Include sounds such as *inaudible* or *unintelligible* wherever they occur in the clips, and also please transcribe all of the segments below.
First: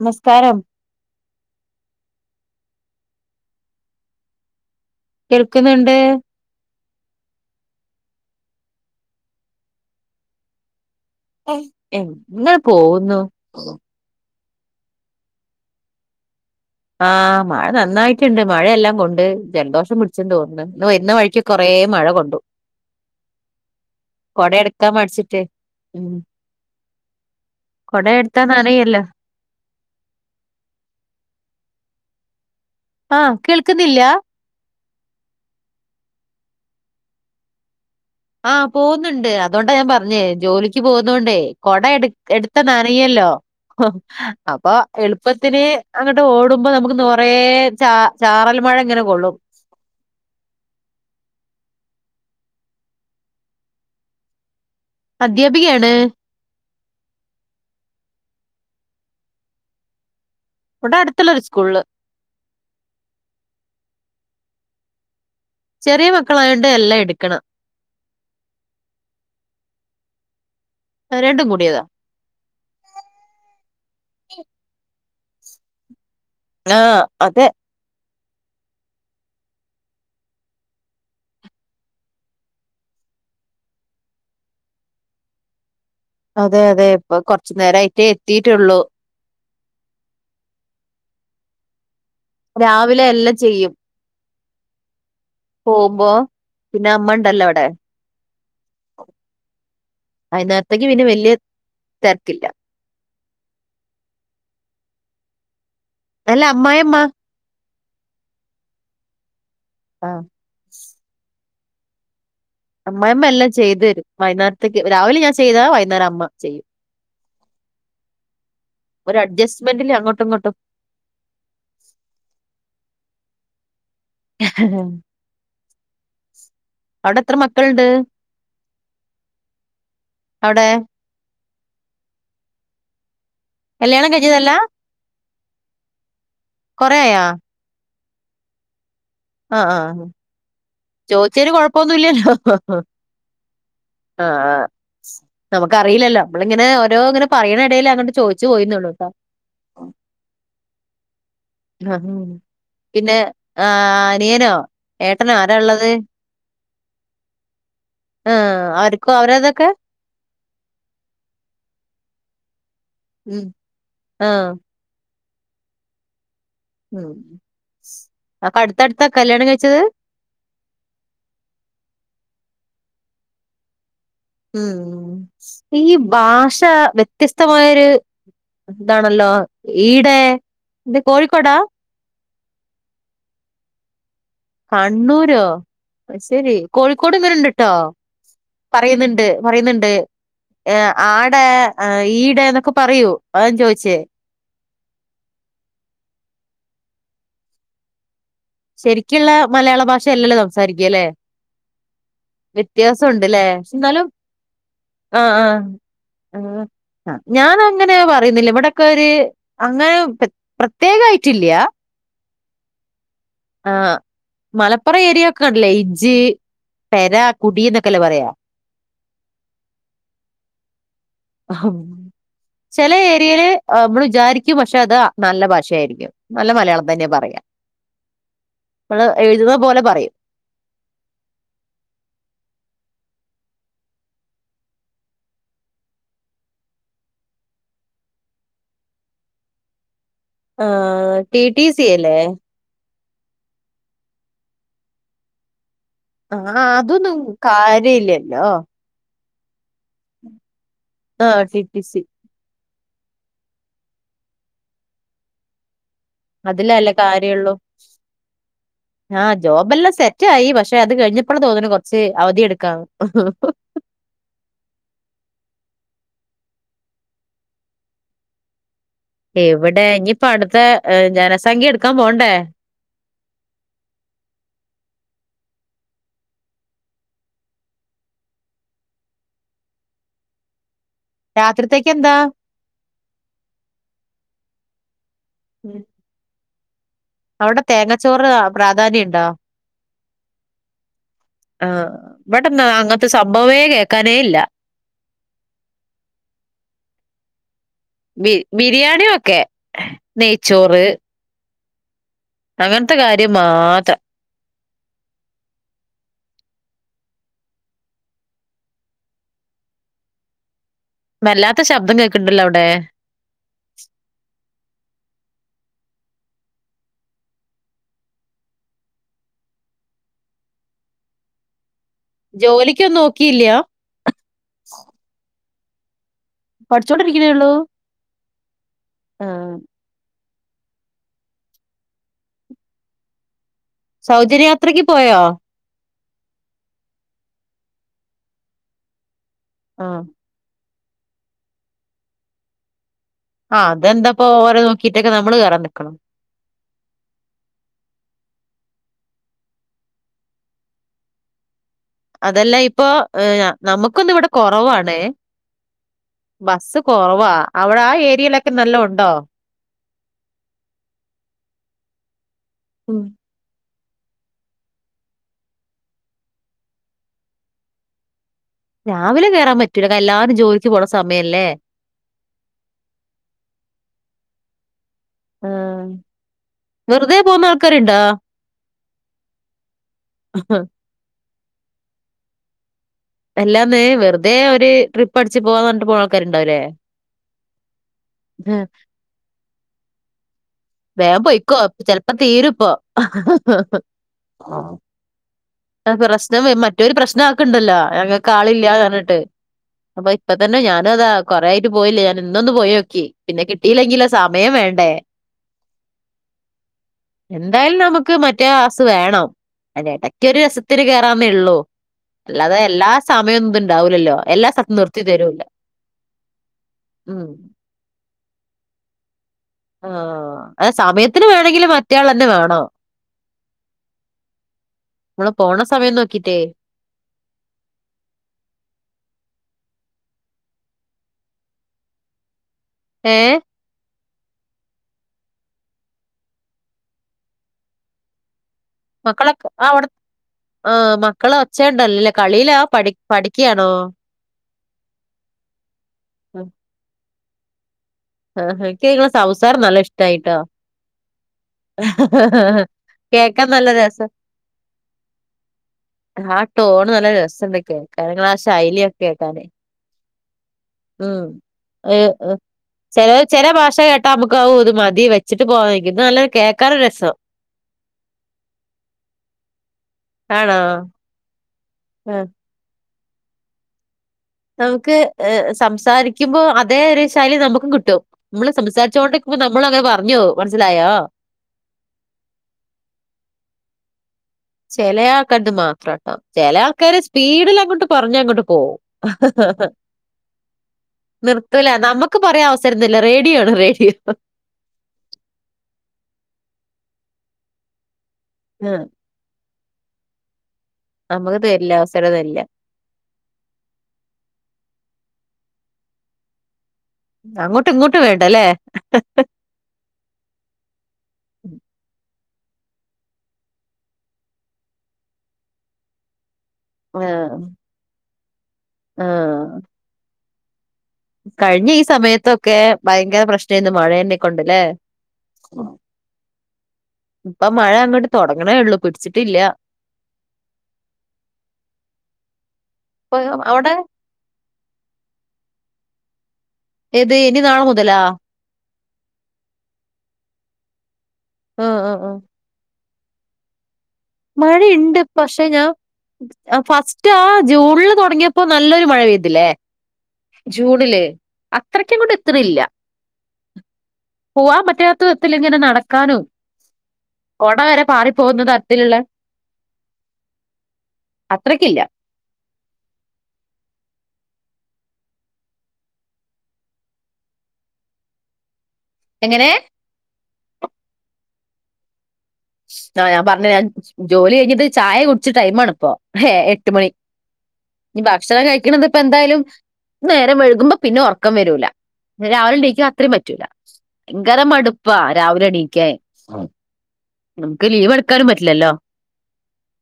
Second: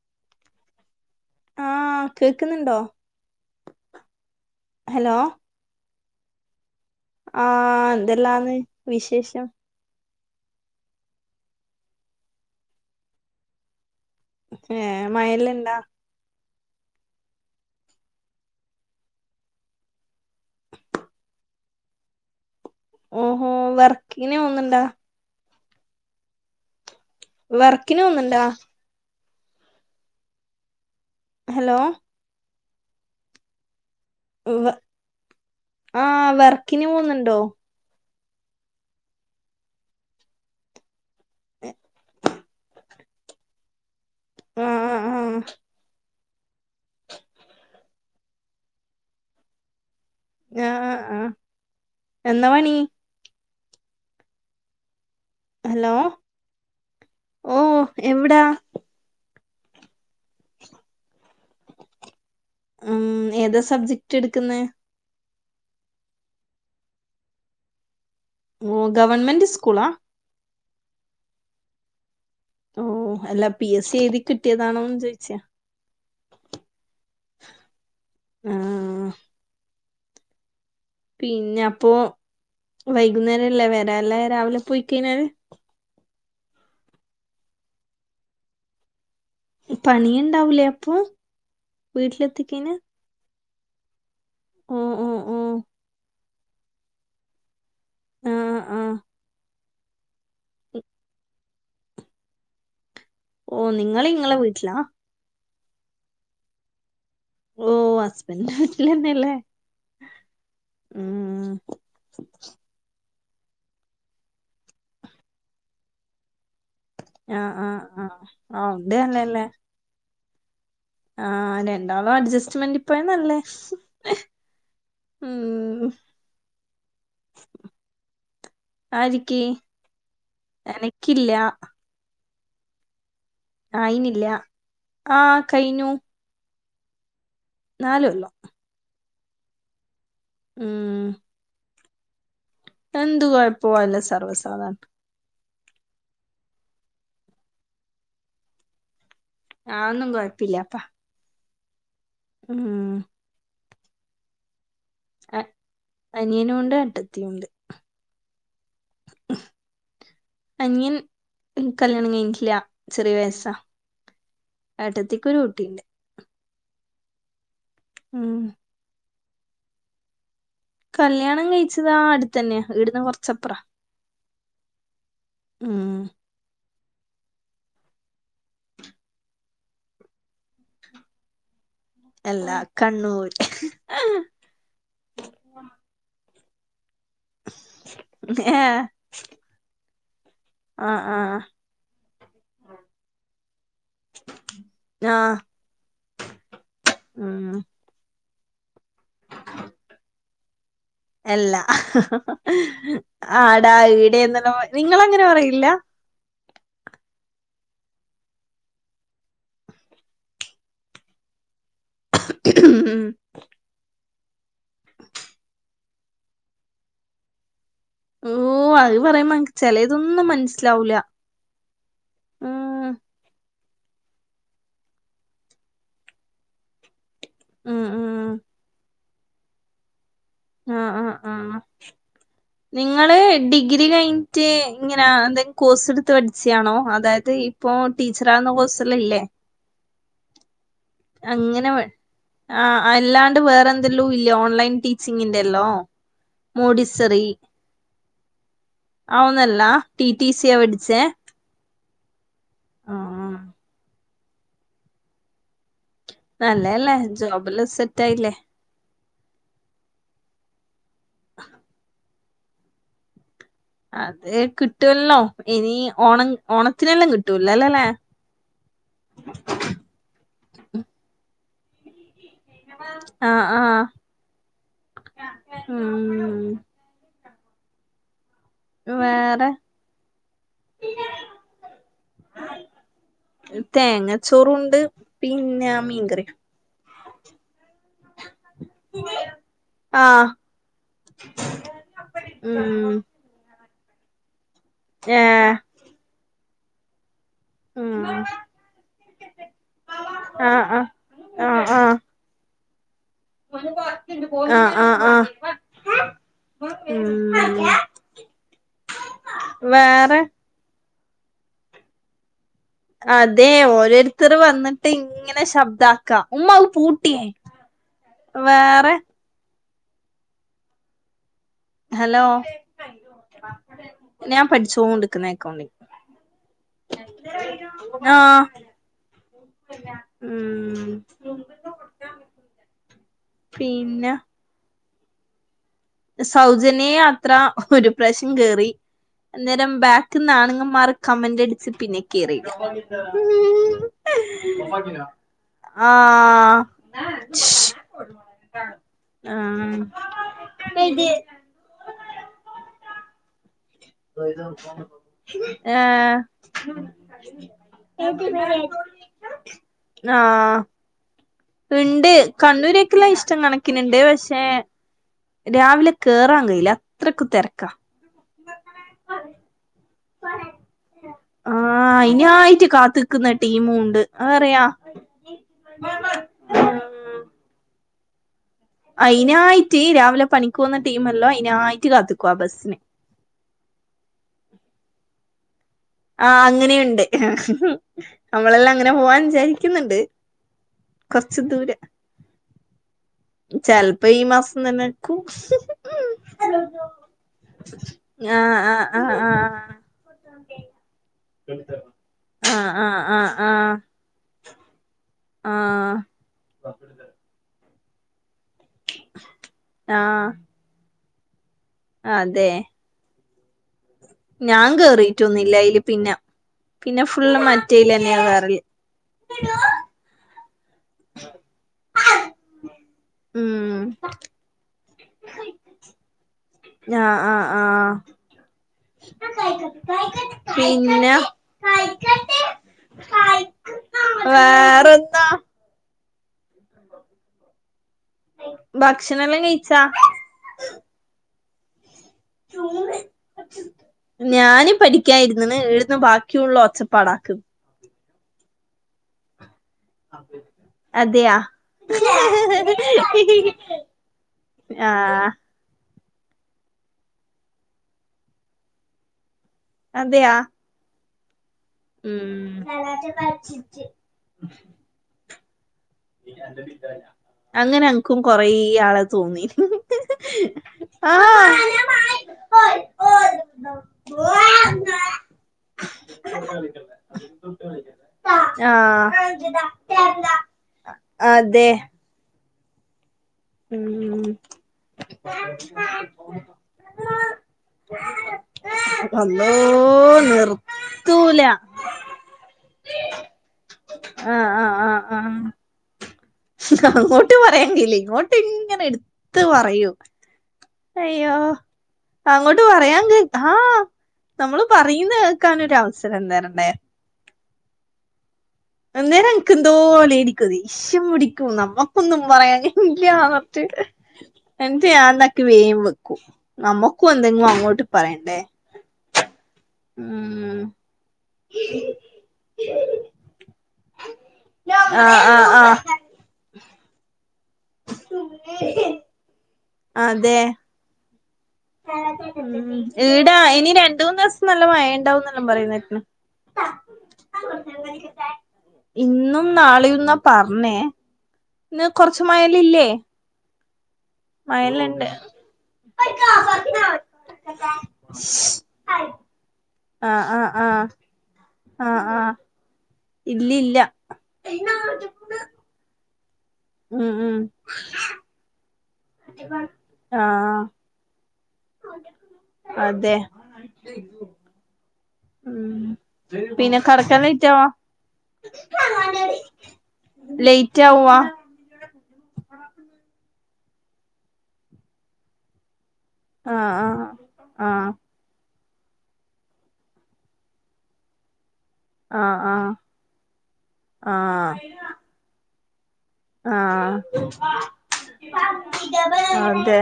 നമസ്കാരം ആഹാ കേക്ക്ന്ന്ണ്ടോ? കേൾക്കുന്ന്ണ്ട് ആഹാ എന്തെല്ലാന്ന് വിശേഷം *unintelligible* എന്ന് പോവുന്നു ഏ മയേല്ലണ്ടാ ആ മഴ നന്നായിട്ട്ണ്ട് മഴയെല്ലാം കൊണ്ട് ജലദോഷം പിടിച്ച്ണ്ടോന്ന്ണ് ഇന്ന് വരുന്ന വഴിക്ക് കൊറേ മഴ കൊണ്ടു ഓഹോ വർക്കിന് കൊട പോന്നുണ്ടാ എടുക്കാൻ മടിച്ചിട്ടെ ഉം വർക്കിന് കൊട എടുത്താ പോന്നുണ്ടാ നനയൊല്ലോ ഹലോ ആഹ് കേൾക്കുന്നില്ല വ്വ് ആ വെർക്കിന് പോവുന്ന്ണ്ടോ ആഹ് പോകുന്നുണ്ട് അതൊണ്ടാ ഞാൻ പറഞ്ഞേ ജോലിക്ക് പോകുന്നോണ്ടേ കൊട എട് എടുത്ത ന നയല്ലോ അപ്പ ആഹ് ആഹ് എളുപ്പത്തിന് അങ്ങട് ട്ട് ഓടുമ്പോ നമുക്ക് കുറേ ച ചാറൽ മഴ ഇങ്ങനെ കൊള്ളും ആഹ് ആഹ് ആഹ് എന്നാ പണീ അദ്ധ്യാപികയാണ് ഓഹ് എവ്ടാ ഇവടെ അടുത്തുള്ളൊരു സ്കൂള്ല് ഉം ഏത് സബ്ജക്ട് എടുക്കുന്നേ ചെറിയ മക്കളായോണ്ട് എല്ലാം യെടുക്കണം ഓഹ് ഗവൺമെന്റ് സ്കൂളാ ആ രണ്ടും കൂടിയതാ ഓഹ് അല്ലാ പി എസ്സി എഴുതി കിട്ടിയതാണോ ചോയിച്ചാ ആ അതെ. ആഹ്. പിന്നെ അപ്പൊ. വൈകുന്നേരല്ലേ വരാല്ലേ രാവിലെ പോയി കഴിഞാൽ അതെ അതെ ഇപ്പൊ കൊറച്ച് നേരായിട്ടേ എത്തിട്ടുള്ളൂ. പണിയുണ്ടാവൂലേ അപ്പോ വീട്ടിലെത്തിക്കന് രാവിലെ എല്ലാം ചെയ്യും. ഉംഉം പോകുമ്പോ പിന്നെ അമ്മ ഉണ്ടല്ലോ അ *unintelligible* ടെ ആ ആ വയിന്നേരത്തേക്ക് പിന്നേ വല്ല്യാ തെരക്കില്ല. ഓ നിങ്ങൾ ഇങ്ങള വീട്ടിലാ അല്ല അമ്മായിമ്മ. ഓ ഹസ്ബന്റെ വീട്ടിലന്നെല്ലേ. ആ *inaudible* അമ്മായിമ്മ എല്ലാം ചെയ്ത് തരും വൈകുന്നേരത്തേക്ക് രാവിലെ ഞാൻ ചെയ്താ വൈകുന്നേരം അമ്മ ചെയ്യും. അഅഅ ഒരു അഡ്ജസ്റ്റ്മെന്റിൽ അങ്ങോട്ട് ഇങ്ങോട്ടും. ആ രണ്ടാളും അഡ്ജസ്റ്റ്മെൻ്റ് പ്പോയാ നല്ലേ. ഉം അഔടെ എത്ര മക്കള്ണ്ട്. ആരിക്കി അവിടെ എനക്കില്ല. കല്യാണം ആയിനില്ല കഴിഞ്ഞതല്ല ആ കയ്ഞ്ഞു. കൊറെയാ നാല്കൊല്ലം. ആ ആ ചോദിചെന് കൊഴപ്പൊന്നുല്ല്യല്ലോ. എന്തുകൊഴപോവല്ല സർവ്വസാധാ *unintelligible* നമുക്ക് അറിയില്ലല്ലോ നമ്മളിങ്ങനെ ഓരോ ങ്ങനെ പറയണ ഇടെല് അങ്ങോട്ട് ചോയിച്ചു പോയിന്നുള്ളൂ ട്ടോ. ആ ന്നും കൊഴപ്പില്ല അപ്പാ. ആഹ് പിന്നെ ആനിയനോ ഏട്ടനോ ആരാ ഉള്ളത് അനിയനും ഉണ്ട് ഏട്ടത്തിയുണ്ട്. ആഹ് അവർക്കോ അവരതൊക്കെ അനിയൻ കല്യാണം കഴിഞ്ഞിട്ടില്യ. ചെറിയ വയസ്സ ഉം ആഹ് ഏട്ടത്തിക്ക് ഒരു കുട്ടിണ്ട്. ഉം അട്ത്തട്ത്താ കല്യാണം കഴിച്ചത്. കല്ല്യാണം കഴിച്ചത് ആ അടുത്തന്നെയാ ഇവിട്ന്ന് കൊറച്ചപ്പറ. ഉം ഈ ഭാഷ വ്യത്യസ്തമായൊര് എന്താണല്ലോ ഈടെ ഇത് കോഴിക്കോടാ. എല്ലാ കണ്ണൂര്. കണ്ണൂരോ അഹ്സരി കോഴിക്കോട്ങ്ങനെണ്ട്ട്ടോ ഏ പറയുന്ന്ണ്ട് പറയുന്ന്ണ്ട്. ഏ ആ ആ ആടെ ഈടെന്നൊക്കെ പറയൂ അതാ ഞാൻ ചോയിച്ചേ. ആ ഉം ഉം ശരിക്കുള്ള മലയാള ഭാഷ അല്ലല്ലോ സംസാരിക്യാല്ലേ എല്ലാ ഉണ്ട്ല്ലേ ആടാ എന്നാലും ഈടെന്നെല്ലാം നിങ്ങ അങ്ങനെ പറയില്ല ആ ഞാന അങ്ങനെ പറയുന്നില്ല ഇവിടെക്കൊരു അങ്ങനെ പ്രത്യേകയായിറ്റില്ലാ ക്ക്‌ ഉം ആ മലപ്പുറം ഏരിയൊക്കയില്ലേ ഇജ്ജ് പെര കുടി ന്നൊക്കെ ഓ അത് പറയുമ്പോ ചെലതൊന്നും മനസ്സിലാവൂല്ല ചില ഏരിയേല് മ്മള് വിചാരിക്കും പക്ഷെ അത് നല്ല ഭാഷയായിരിക്കും നല്ല മലയാളം തന്നെ പറയാം ഉം ഉം ഉം നമ്മള് എഴുതുന്ന പോലെ പറയും ആ ആ ആ ആഹ് നിങ്ങള് ഡിഗ്രി കഴിഞ്ഞിറ്റ് ഇങ്ങനെ എന്തെങ്കിലും കോഴ്സ് എടുത്ത് പഠിച്ചയാണോ അതായത് ഇപ്പൊ ടീച്ചറാവ്ന്നാ കോഴ്സെല്ലാമില്ലേ ആ ടി ടി സി വ- അല്ലേ ആ അല്ലാണ്ട് വേറെ എന്തെല്ലും ഇല്ല ഓൺലൈൻ ടീച്ചിങ്ങിന്റെല്ലോം ആ അതൊന്നും കാര്യയില്ലല്ലോ ഔന്നല്ല ടി ടി സി യാ പഠിച്ചേ ആഹ് ടി സി ആ ആ അതിലല്ലേ നല്ലല്ലേ കാര്യള്ളൂ ജോബില് സെറ്റ് ആയില്ലേ ആ ജോബെല്ലാം സെറ്റ് ആയി പക്ഷെ അത് കഴിഞ്ഞപ്പോള് തോന്നുന്നു കൊറച്ച് അവധിയെടുക്കാന്നു അത് കിട്ടുവല്ലോ ഇനി ഓണം ഓണത്തിനെല്ലാം കിട്ടൂലല്ലോല്ലെ എവിടെ ഇനിയിപ്പോ അടുത്ത ജനസംഖ്യ എടുക്കാൻ പോണ്ടേ ആ ആ ഉം വേറെ രാത്രിത്തേക്ക് എന്താ തേങ്ങ ചോറുണ്ട് പിന്നെ ഉം. മീൻകറിയും അവിടെ തേങ്ങച്ചോറ് പ്രാധാന്യുണ്ടോ ആ ആ ഇവ്ട്ന്നാ അങ്ങത്ത സംഭവേ കേൾക്കാനേയില്ല. ഏ ബി ബിരിയാണി ഓക്കെ. ആ ആഹ ആആ അങ്ങനത്തെ കാര്യം മാത്രം അ ആ ആ ഉം വേറെ വല്ലാത്ത ശബ്ദം കേൾക്ണ്ടല്ലോ അ *unintelligible* അതെ ഓരോരുത്തർ വന്ന്ട്ട്ങ് *unintelligible* ങ്ങനെ ശബ്ദാക്കാ ഉമ്മാ ഔന്ന് പൂട്ടി വേറെ. ഹലോ ജോലിക്കൊന്നും നോക്കിയില്ല ഞാൻ പഠിചോണ്ടിക്കുന്നു അക്കൗണ്ടിങ്ങ് പഠിച്ചോണ്ടിരിക്കുന്നെയുള്ളൂ ഉം പിന്നെ സൗജന്യയാത്രക്ക് പോയോ സൗജന്യയാത്ര ഒരു പ്രാവശ്യം കേറി അന്നേരം ആഹ് ബാക്കിന്നാണുങ്ങന്മാർ കമന്റ് അടിച്ച് പിന്നെ കേറില്ല ആഹ് അതെന്താപ്പോ ഓരെ നോക്കിട്ടൊക്കെ നമ്മള് കേറാൻ ആ നിക്കണം ആ അതെല്ലാം ഇപ്പൊ ഏആ നമുക്കൊന്നിവിടെ കൊറവാണ് ഏഹ് ബസ് കൊറവാ അവിടെ ആ ഏരിയയിലൊക്കെ നൽ നല്ല ഒണ്ടോ ആ ഇണ്ട് ഉം കണ്ണൂരൊക്കെല്ലാ ഇഷ്ടം കണക്ക പക്കിനുണ്ട് പക്ഷെ രാവിലെ കേറാൻ കഴിയില്ല അത്രക്ക് തെരക്കാ രാവിലെ കേറാൻ പറ്റൂല എല്ലാരും ജോലിക്ക് പോണ സമയമല്ലേ ആ അയിനാട്ട് കാത്തിക്കുന്ന ടീമുമുണ്ട് അതറിയാ ആ വെറുതെ പോകുന്നാൾക്കാരുണ്ടോ അയിനായിട്ടേ രാവിലെ പണിക്കു പോന്ന ടീമല്ലോ അയിനായിട്ട് കാത്തിക്കും ആ ബസ്സിന് എല്ലാന്നേ വെറുതെ ഒരു ട്രിപ്പ് അടിച്ച് പോകാ ആ അങ്ങനെയുണ്ട് നമ്മളെല്ലാം അങ്ങനെ പോവാൻ വിചാരിക്കുന്നുണ്ട് വേഗം കൊറച്ച് പോയ്ക്കോ ചെലപ്പം തീരുയിപ്പോ ചെലപ്പം ഈ മാസം തന്നേ ക്കൂ പ്രശ്നം മറ്റോരെ പ്രശ്നം ആക്കണ്ടല്ലോ ആഹ് ഞങ്ങക്കാളില്ല ആഹ് ആഹ് പറഞ്ഞിട്ട് ആഹ് അപ്പൊ ഇപ്പം തന്നെ ഞാനതാ കൊറേ ആയിട്ട് പോയില്ലേ ഞാൻ ഇന്നൊന്ന് ആഹ് ആഹ് പോയോക്കി പിന്നെ കിട്ടിയില്ലെങ്കിലോ സമയം വേണ്ടേ ആ എന്തായാലും നമുക്ക് മറ്റേ ആസ്സു വേണം അതിന്റെ എട ആഹ് ഇത്തിരി കേറാമേ ഉള്ളൂ അതെ അല്ലാതെ എല്ലാ സമയം ഇതി ഞാൻ കേറിട്ടൊന്നില്ല അതില് പിന്നെ പിന്നെ ഉം ഫുള്ള് മറ്റേൽ തന്നെയാ കേറൽ ആ അ സമയത്തിന് വേണെങ്കിലും മറ്റയാൾ തന്നെ വേണം ഉം നമ്മളു പോണ സമയം നോക്കീട്ടേ പിന്നാ ഏ വേറെന്താ ഭക്ഷണെല്ലാം മക്കളൊക്കെ കഴിച്ചാ അവിടെ ആ മക്കളോ ച്ചയെണ്ടല്ലല്ലേ കളിയിലാ പഠി പഠിക്കയാണോ ഞാനും പഠിക്കായായിരുന്നണെ എഴുന്ന ഉം. ബാക്കിയുള്ള ഒച്ചപ്പാടാക്കും ആ എനിക്ക് നിങ്ങളെ സംസാരം നല്ല ഇഷ്ടായിട്ടോ അതെയാ കേക്കാൻ നല്ല രസ ആ ആ ടോണ് നല്ല രസയുണ്ട് കേക്കാനെ നിങ്ങടെ ശൈലിയൊക്കെ കേക്കാനേ അതെയാ ഉം ഉം ചെല ചെല ഭാഷ കേട്ടാ നമ്മക്ക് ഒരു മതി വെച്ചിട്ട് പോകാൻ നല്ല കേക്കാനൊരു രസം അങ്ങനങ്ങക്കും കൊറേ ആളെ തോന്നി ആണോ ആ ഓ നമുക്ക് ഏ സംസാരിക്കുമ്പോ അതേ ഒരു ശൈാലി നമുക്കും കിട്ടും നമ്മള് സംസാരിച്ചോണ്ട് അപ്പം നമ്മളും അങ്ങനെ പറഞ്ഞു പോകും മനസ്സി അതെ ഉം ചില ആൾകാര് മാത്രട്ടോ ചില ആൾക്കാരെ സ്പീഡിൽ അങ്ങോട്ട് പറഞ്ഞ് അങ്ങോട്ട് പോവും അള്ളോ ആഹഹാ നിർത്തൂല നിർത്തൂല നമുക്ക് പറയാൻ അവസരം തരില്ല റേഡിയോ ആണ് റേഡിയോ. *inaudible* ആഹ് ആഹ് ആഹ് ആഹ് അങ്ങോട്ട് പറയാണ്ടില്ല ഇങ്ങോട്ട് ആ ഇങ്ങനെ എടുത്ത് പറയും. അയ്യോ നമുക്ക് തരില്ല അവസരം തരില്ല അങ്ങോട്ട് പറയാങ്കി ആ നമ്മള് പറയുന്ന ക്കാനൊരവസരം തരണ്ടേ. അങ്ങോട്ടും ഇങ്ങോട്ടും വേണ്ടല്ലേ? അന്നേരം എനക്ക് എന്തോലെ ഇടിക്കും ദേശ്യം പിടിക്കും നമ്മക്കൊന്നും പറയാനുമില്ലന്നട്ട് എന്തേയ്യാന്നക്ക് വേം വെക്കും. നമ്മക്കും ആഹ് എന്തെങ്കും അങ്ങോട്ട് പറയണ്ടേ? ആഹ് ഉം കഴിഞ്ഞ ഈ സമയത്തൊക്കെ ഭയങ്കര പ്രശ്നാന്ന് മഴായ്നെ കൊണ്ടല്ലേ? ആഹ് ആഹ് ആ ആഹ് ഇപ്പ മഴ അങ്ങോട്ട് തുടങ്ങണേള്ളു പിടിച്ചിട്ടില്ല. അതെ അപ്പൊ ഈടാ ഇനി അവിടെ രണ്ടൂനോസം നല്ല മഴ ഉണ്ടാവന്നല്ലാം പറയുന്നട്ടണ്. എത് ഇന്നും നാളെയുന്നാ പറഞ്ഞേ. ആഹ് ഇന്ന് ആഹ് കൊറച്ച് മയല ഇല്ലേ? മഴുണ്ട് പക്ഷെ ഞാ ഫസ്റ്റ് ആ ജൂണില് തുടങ്ങിയപ്പോ നല്ലൊരു മഴ പെയ്തില്ലേ? ആഹ് ആഹ് ആഹ് ആഹ് അത്രയ്ക്കുംങ്ങോട്ട് ആഹ് എത്തണില്ല ഇല്ലില്ല പോവാൻ പറ്റാത്തതിങ്ങനെ നടക്ക താനു ഉം ഉം കൊടവരെ പാറി പോകുന്നത് ആഹ് അത്രക്കില്ല അതെ. ഉം പിന്നെ കെടക്കാൻ ലേറ്റവോ? എങ്ങനെ? ലേറ്റ്യാവാ? ആഹ് ഞാൻ പറഞ്ഞ ഞാൻ ജോലി കഴിഞ്ഞിട്ട് ചായ കുടിച്ച ടൈമാണിപ്പോ. ഹേ ആഹ് എട്ട് മണി ആഹ് ആഹ് ഇനി ഭക്ഷണ കൈ ന്ന്പ്പെന്തായാലും നേരം വൈകുമ്പോ പിന്ന ഒർക്കം വരൂല. ആഹ് രാവിലെ ആഹ് ണീക്കാൻ അത്രയും പറ്റൂല ഭയങ്കര ആഹ് മടുപ്പാ രാവിലെ എണീക്കാൻ. ആഹ് നമുക്ക് ലീവ് എടുക്കാനും പറ്റില്ലല്ലോ അതേ.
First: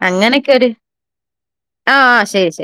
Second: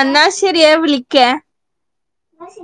എന്നാ അങ്ങനെയൊക്കെ ശെരി ഒരു ഏ വിളിക്കെ. ആ ശരി ശരി